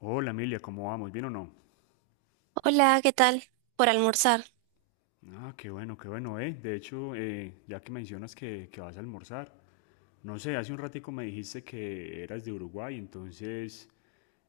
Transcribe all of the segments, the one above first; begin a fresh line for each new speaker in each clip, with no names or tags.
Hola Emilia, ¿cómo vamos? ¿Bien o no?
Hola, ¿qué tal? Por almorzar.
Ah, qué bueno, De hecho, ya que mencionas que vas a almorzar, no sé, hace un ratico me dijiste que eras de Uruguay, entonces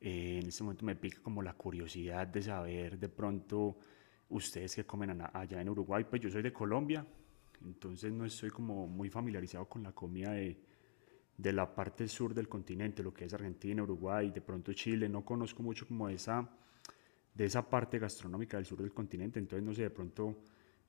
en este momento me pica como la curiosidad de saber de pronto ustedes qué comen allá en Uruguay. Pues yo soy de Colombia, entonces no estoy como muy familiarizado con la comida de la parte sur del continente, lo que es Argentina, Uruguay, de pronto Chile, no conozco mucho como esa de esa parte gastronómica del sur del continente. Entonces, no sé, de pronto,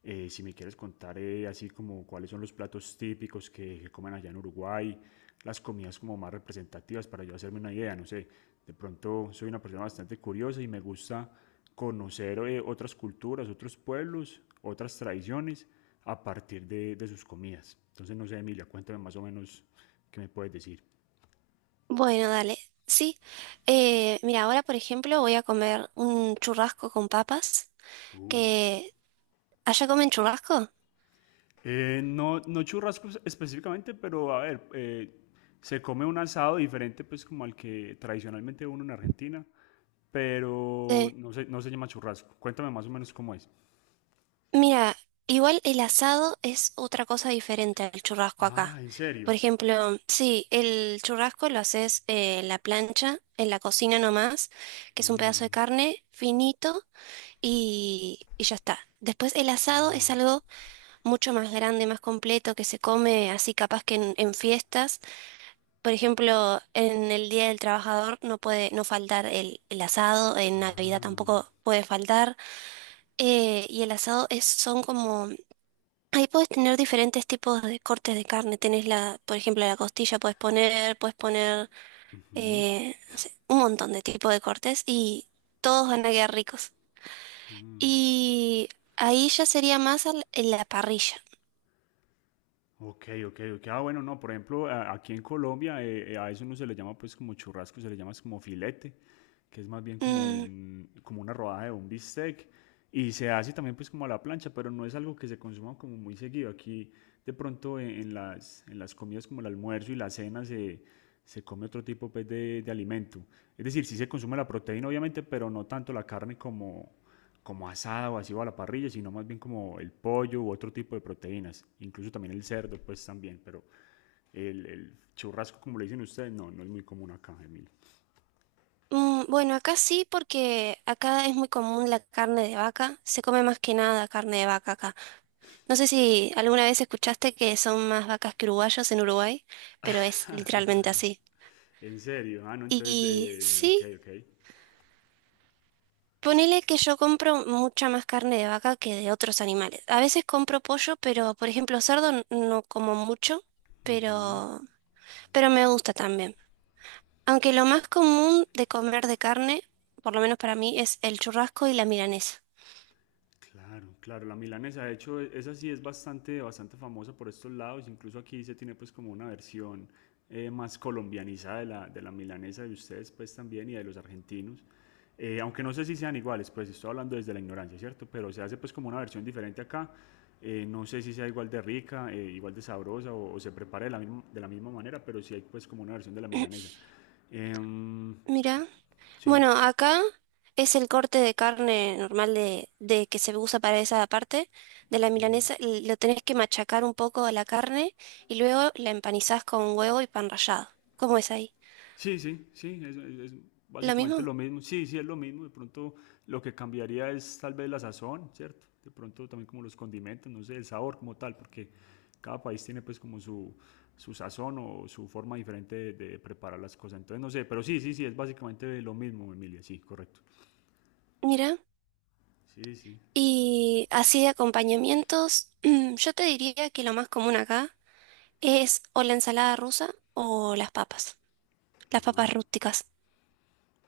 si me quieres contar así como cuáles son los platos típicos que comen allá en Uruguay, las comidas como más representativas para yo hacerme una idea, no sé. De pronto soy una persona bastante curiosa y me gusta conocer otras culturas, otros pueblos, otras tradiciones a partir de sus comidas. Entonces, no sé, Emilia, cuéntame más o menos qué me puedes decir.
Bueno, dale. Sí. Mira, ahora, por ejemplo, voy a comer un churrasco con papas,
Uh,
que allá comen churrasco.
No, no churrascos específicamente, pero a ver, se come un asado diferente pues como al que tradicionalmente uno en Argentina, pero
Eh,
no se llama churrasco. Cuéntame más o menos cómo es.
Mira, igual el asado es otra cosa diferente al churrasco
Ah,
acá.
¿en serio?
Por ejemplo, sí, el churrasco lo haces en la plancha, en la cocina nomás, que es un pedazo de
Mm,
carne finito y ya está. Después el asado es algo mucho más grande, más completo, que se come así capaz que en fiestas. Por ejemplo, en el Día del Trabajador no puede no faltar el asado, en Navidad
ah.
tampoco puede faltar. Y el asado es, son como... Ahí puedes tener diferentes tipos de cortes de carne. Tenés la, por ejemplo, la costilla puedes poner, no sé, un montón de tipos de cortes y todos van a quedar ricos. Y ahí ya sería en la parrilla.
Ok, ok, ok. Ah, bueno, no, por ejemplo, aquí en Colombia a eso no se le llama pues como churrasco, se le llama es como filete, que es más bien como
Mm.
un, como una rodaja de un bistec y se hace también pues como a la plancha, pero no es algo que se consuma como muy seguido. Aquí de pronto en en las comidas como el almuerzo y la cena se come otro tipo pues de alimento. Es decir, sí se consume la proteína obviamente, pero no tanto la carne como asada o así o a la parrilla, sino más bien como el pollo u otro tipo de proteínas, incluso también el cerdo, pues también, pero el churrasco, como le dicen ustedes, no, no es muy común acá, Emilio.
Mm, bueno, acá sí, porque acá es muy común la carne de vaca. Se come más que nada carne de vaca acá. No sé si alguna vez escuchaste que son más vacas que uruguayos en Uruguay, pero es literalmente así.
En serio, ah, no, entonces,
Y
ok,
sí,
ok.
ponele que yo compro mucha más carne de vaca que de otros animales. A veces compro pollo, pero por ejemplo cerdo no como mucho, pero, pero me gusta también. Aunque lo más común de comer de carne, por lo menos para mí, es el churrasco y la milanesa.
Claro, claro, la milanesa, de hecho, esa sí es bastante, bastante famosa por estos lados, incluso aquí se tiene pues como una versión más colombianizada de de la milanesa de ustedes pues también y de los argentinos. Aunque no sé si sean iguales, pues estoy hablando desde la ignorancia, ¿cierto? Pero se hace pues como una versión diferente acá. No sé si sea igual de rica, igual de sabrosa o se prepare de de la misma manera, pero sí hay pues como una versión de la milanesa. Em,
Mira.
sí.
Bueno, acá es el corte de carne normal de que se usa para esa parte de la milanesa. Lo tenés que machacar un poco a la carne y luego la empanizás con huevo y pan rallado. ¿Cómo es ahí?
Sí, sí, sí, es
¿Lo
básicamente
mismo?
lo mismo. Sí, sí, es lo mismo. De pronto lo que cambiaría es tal vez la sazón, ¿cierto? De pronto también como los condimentos, no sé, el sabor como tal, porque cada país tiene pues como su sazón o su forma diferente de preparar las cosas. Entonces, no sé, pero sí, sí, sí, es básicamente lo mismo, Emilia, sí, correcto.
Mira.
Sí, sí.
Y así de acompañamientos, yo te diría que lo más común acá es o la ensalada rusa o las
Ah.
papas rústicas.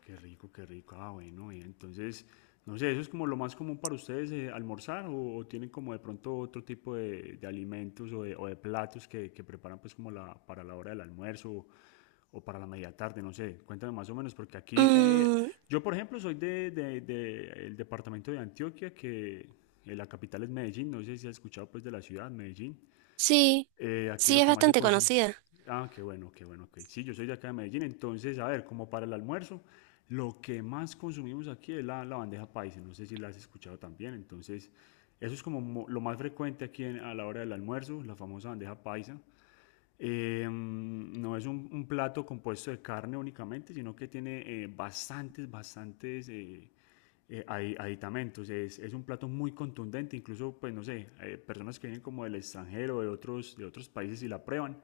Qué rico, qué rico. Ah, bueno, bien. Entonces, no sé, ¿eso es como lo más común para ustedes almorzar o tienen como de pronto otro tipo de alimentos o o de platos que preparan pues como para la hora del almuerzo o para la media tarde? No sé, cuéntame más o menos, porque aquí
Mm,
yo, por ejemplo, soy de el departamento de Antioquia, que la capital es Medellín, no sé si has escuchado pues de la ciudad, Medellín.
sí,
Aquí
sí,
lo
es
que más se
bastante
consume.
conocida.
Ah, qué bueno, ok. Sí, yo soy de acá de Medellín, entonces, a ver, como para el almuerzo, lo que más consumimos aquí es la bandeja paisa, no sé si la has escuchado también, entonces, eso es como lo más frecuente aquí a la hora del almuerzo, la famosa bandeja paisa. No es un plato compuesto de carne únicamente, sino que tiene bastantes, bastantes aditamentos. Es un plato muy contundente, incluso, pues no sé, personas que vienen como del extranjero, de otros países y la prueban,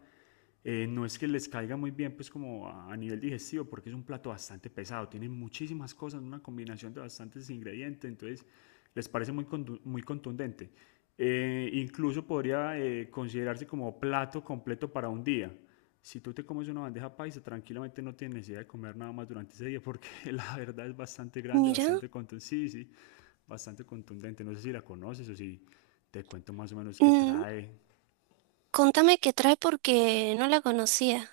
no es que les caiga muy bien, pues como a nivel digestivo, porque es un plato bastante pesado, tiene muchísimas cosas, una combinación de bastantes ingredientes, entonces les parece muy contundente. Incluso podría considerarse como plato completo para un día. Si tú te comes una bandeja paisa, tranquilamente no tienes necesidad de comer nada más durante ese día, porque la verdad es bastante grande,
Mira.
bastante contundente, sí, sí, bastante contundente. No sé si la conoces o si te cuento más o menos qué
Mm,
trae.
contame qué trae porque no la conocía.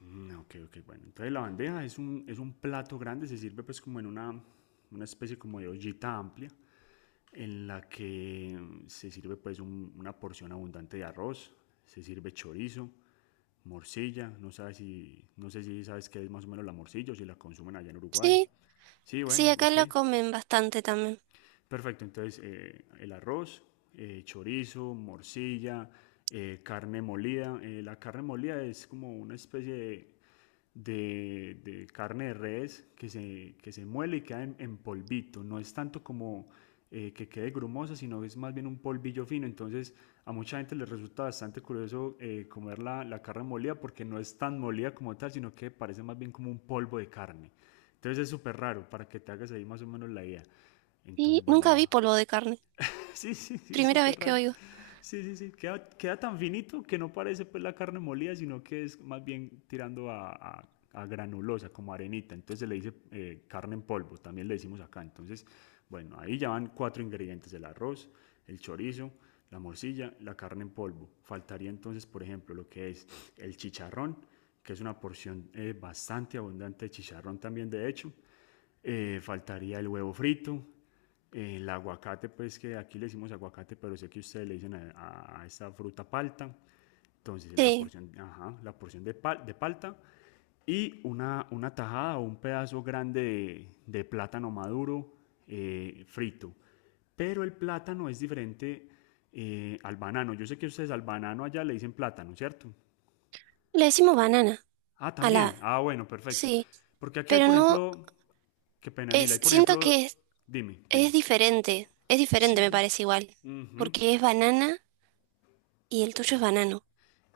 Mm, ok, ok, bueno. Entonces la bandeja es un plato grande, se sirve pues como en una especie como de ollita amplia en la que se sirve pues una porción abundante de arroz, se sirve chorizo, morcilla, no sé si sabes qué es más o menos la morcilla o si la consumen allá en Uruguay.
Sí,
Sí,
sí,
bueno,
acá
ok.
la comen bastante también.
Perfecto, entonces el arroz, chorizo, morcilla, carne molida. La carne molida es como una especie de de carne de res que se muele y queda en polvito. No es tanto como que quede grumosa, sino es más bien un polvillo fino. Entonces a mucha gente les resulta bastante curioso comer la carne molida porque no es tan molida como tal, sino que parece más bien como un polvo de carne. Entonces es súper raro para que te hagas ahí más o menos la idea.
Y
Entonces,
nunca vi
bueno,
polvo de carne.
sí, sí, sí, es
Primera vez
súper
que
raro.
oigo.
Sí, sí, sí. Queda, queda tan finito que no parece pues la carne molida, sino que es más bien tirando a granulosa, como arenita. Entonces se le dice carne en polvo, también le decimos acá. Entonces, bueno, ahí ya van cuatro ingredientes, el arroz, el chorizo, la morcilla, la carne en polvo. Faltaría entonces, por ejemplo, lo que es el chicharrón, que es una porción bastante abundante de chicharrón también, de hecho. Faltaría el huevo frito, el aguacate, pues que aquí le decimos aguacate, pero sé que ustedes le dicen esta fruta palta. Entonces, la
Sí,
porción, ajá, la porción de palta y una tajada o un pedazo grande de plátano maduro frito. Pero el plátano es diferente al banano. Yo sé que ustedes al banano allá le dicen plátano, ¿cierto?
le decimos banana
Ah,
a la...
también. Ah, bueno, perfecto.
Sí,
Porque aquí hay,
pero
por
no...
ejemplo, qué pena, Mila,
Es,
hay, por
siento
ejemplo,
que
dime,
es
dime.
diferente. Es diferente,
Sí,
me
sí.
parece igual.
Ujú.
Porque es banana y el
Eh,
tuyo es banano,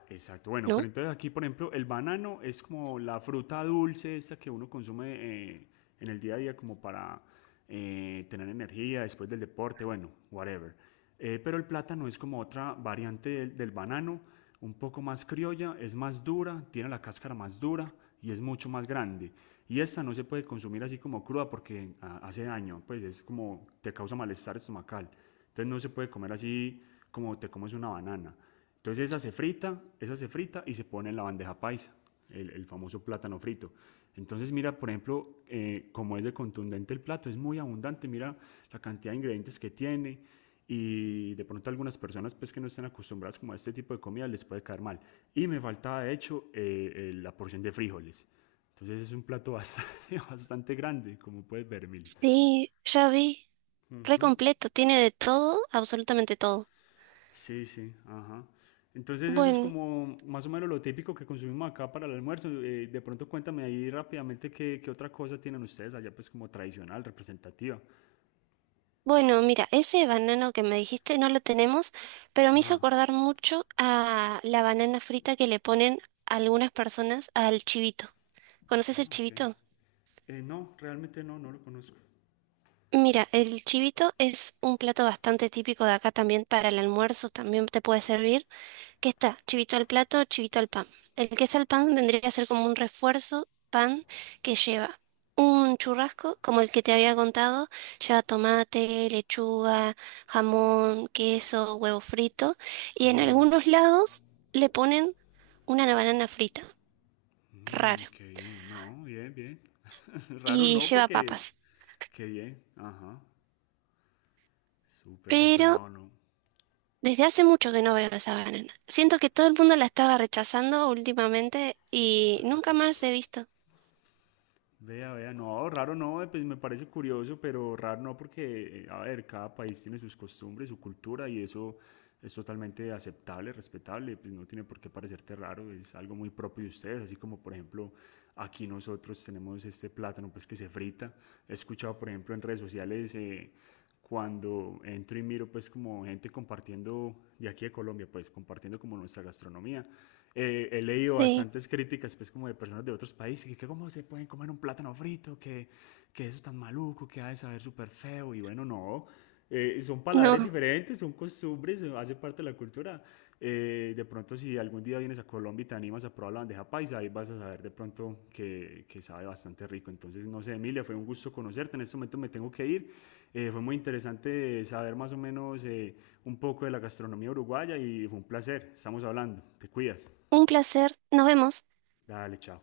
Exacto, bueno,
¿no?
pero entonces aquí, por ejemplo, el banano es como la fruta dulce esta que uno consume eh, en el día a día como para tener energía después del deporte, bueno, whatever. Pero el plátano es como otra variante del banano, un poco más criolla, es más dura, tiene la cáscara más dura y es mucho más grande. Y esta no se puede consumir así como cruda porque ah, hace daño, pues es como te causa malestar estomacal. Entonces no se puede comer así como te comes una banana. Entonces esa se frita y se pone en la bandeja paisa, el famoso plátano frito. Entonces mira, por ejemplo, como es de contundente el plato, es muy abundante, mira la cantidad de ingredientes que tiene y de pronto a algunas personas pues que no están acostumbradas como a este tipo de comida les puede caer mal. Y me faltaba de hecho la porción de frijoles. Entonces es un plato bastante, bastante grande, como puedes ver, Mili.
Sí, ya vi. Re
Ujú.
completo. Tiene de todo, absolutamente todo.
Sí, sí, ajá. Entonces eso es
Bueno.
como más o menos lo típico que consumimos acá para el almuerzo. De pronto cuéntame ahí rápidamente qué otra cosa tienen ustedes allá pues como tradicional, representativa.
Bueno, mira, ese banano que me dijiste no lo tenemos, pero me hizo
Ah,
acordar mucho a la banana frita que le ponen algunas personas al chivito. ¿Conoces el
ah, ok.
chivito?
No, realmente no, no lo conozco.
Mira, el chivito es un plato bastante típico de acá también para el almuerzo, también te puede servir. ¿Qué está? Chivito al plato, chivito al pan. El queso al pan vendría a ser como un refuerzo pan que lleva un churrasco, como el que te había contado, lleva tomate, lechuga, jamón, queso, huevo frito, y en
Uh,
algunos lados le ponen una banana frita,
mm,
raro,
qué bien, no, bien, bien. Raro
y
no,
lleva
porque
papas.
qué bien, ajá. Súper, súper,
Pero
no, no.
desde hace mucho que no veo esa banana. Siento que todo el mundo la estaba rechazando últimamente y nunca más he visto.
Vea, vea, no, raro no, pues me parece curioso, pero raro no porque, a ver, cada país tiene sus costumbres, su cultura y eso es totalmente aceptable, respetable, pues no tiene por qué parecerte raro, es algo muy propio de ustedes, así como por ejemplo aquí nosotros tenemos este plátano pues que se frita. He escuchado por ejemplo en redes sociales cuando entro y miro pues como gente compartiendo de aquí de Colombia, pues compartiendo como nuestra gastronomía. He leído
Sí,
bastantes críticas pues como de personas de otros países, que cómo se pueden comer un plátano frito, que eso tan maluco, que ha de saber súper feo, y bueno, no, son paladares
no.
diferentes, son costumbres, hace parte de la cultura. De pronto, si algún día vienes a Colombia y te animas a probar la bandeja paisa, ahí vas a saber de pronto que sabe bastante rico. Entonces, no sé, Emilia, fue un gusto conocerte. En este momento me tengo que ir. Fue muy interesante saber más o menos un poco de la gastronomía uruguaya y fue un placer. Estamos hablando. Te cuidas.
Un placer, nos vemos.
Dale, chao.